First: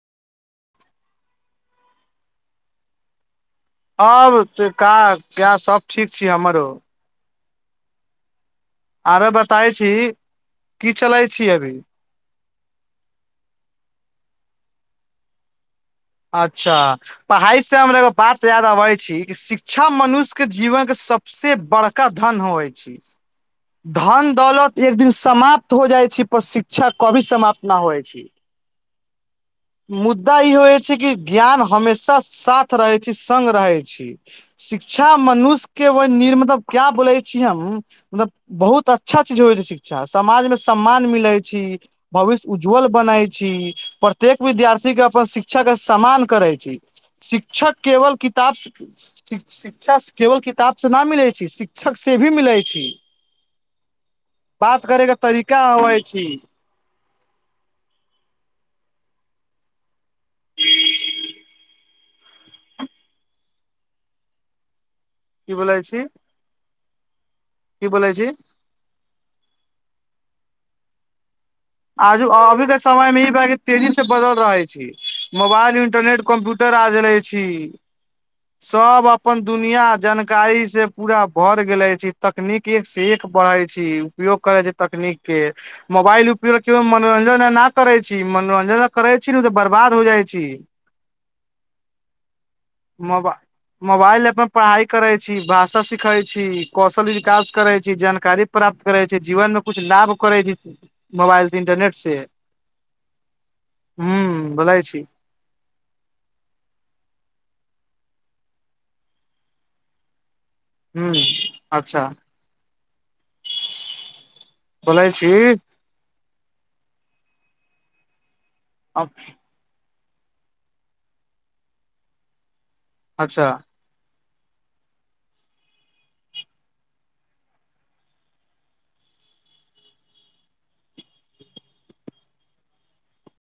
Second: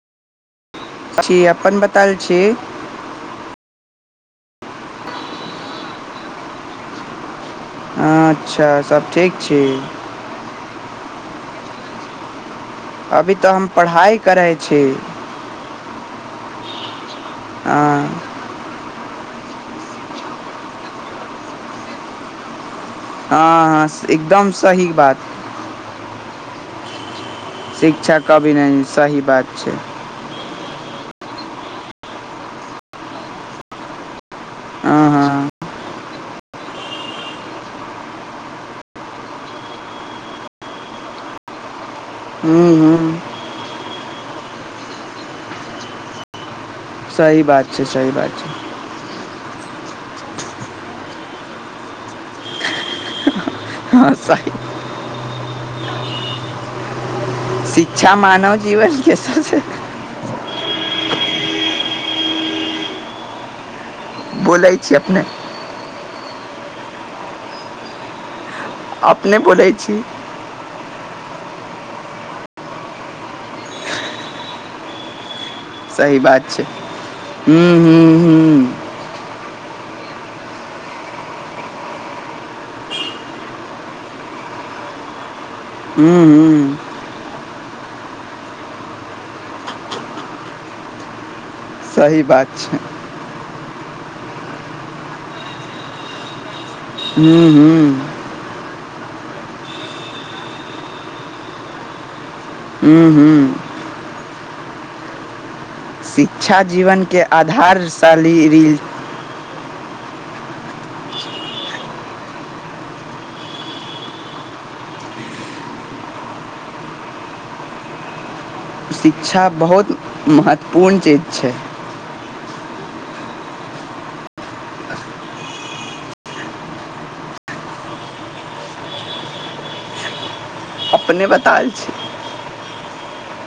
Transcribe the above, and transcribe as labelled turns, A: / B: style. A: सखी अपन बताल छी।
B: आब त का क्या सब ठीक छी हमरो।
A: आच्छा
B: आबे बताइ छी की चलै छी अभी।
A: अभी त हम पढ़ाइ करै छी।
B: अच्छा पढ़ाइ से हमरा एगो
A: हँ
B: बात याद अबै छी कि शिक्षा मनुष्यके जीवनके सबसे बड़का धन होबै छी।
A: हं
B: धन दौलत एक दिन समाप्त हो जाइ छै पर शिक्षा कभी समाप्त न होइ
A: शिक्षा
B: छी
A: कभी नहीं सही बात छै।
B: मुदा ई होअय छै कि ज्ञान हमेशा साथ रहै छी संग रहै छी।
A: हँ
B: शिक्षा
A: हँ
B: मनुष्यके ओइ निर्म मतलब क्या बोलै छी हम मतब बहुत अच्छा चीज होइ छै शिक्षा समाजमे सम्मान मिलै छी। भविष्य
A: हूँ
B: उज्ज्वल
A: हूँ
B: बनाइ छी। प्रत्येक विद्यार्थी के अपन शिक्षा के सम्मान करै छी।
A: सही
B: शिक्षक
A: बात छै सही
B: केवल
A: बात
B: किताब
A: छै
B: से शि-शि शिक्षा केवल किताब से ना मिलै छी शिक्षक से भी मिलै छी।
A: हँ सही।
B: बात करै के तरीका अबै छी।
A: शिक्षा मानव जीवनके सबसे बोलै छी अपने
B: की बोलै छी की बोलै छी?
A: अपने बोलै छी।
B: आजु अभीके समयमे [unintelligible] [inaudible] तेजी से बदल रहै छी मोबाइल
A: सही
B: इंटरनेट
A: बात छै
B: कम्प्यूटर आ जे रहै छी
A: हूँ हूँ
B: सब अप पन दुनिया जानकारी से पूरा भर गेलै छी तकनीक एक से एक बढ़ै छी। उपयोग करै छै तकनीके
A: हूँ हूँ
B: मोबाइल उपयोग
A: हूँ
B: केवल मनोरंजन ना करै छी मनोरंजन करै छी न त बर्बाद हो जाइ छी।
A: सही बात छै।
B: मोबा मोबाइल [unintelligible] [inaudible] पढ़ाई करै छी भाषा सिखै छी। कौशल विकास
A: हूँ
B: करै छी,
A: हूँ
B: जानकारी प्राप्त करै छी, जीवन मे कुछ लाभ करै छी। मोबाइल से, इन्टरनेट से।
A: हुं- हुं -हुं
B: हुं-हुं बोलइ छी।
A: शिक्षा जीवनके आधारशाली रील।
B: हुं अच्छा [unintelligible] बोलै छी।
A: शिक्षा बहुत महत्वपूर्ण चीज छै।
B: अच्छा।
A: अपने बताल छी।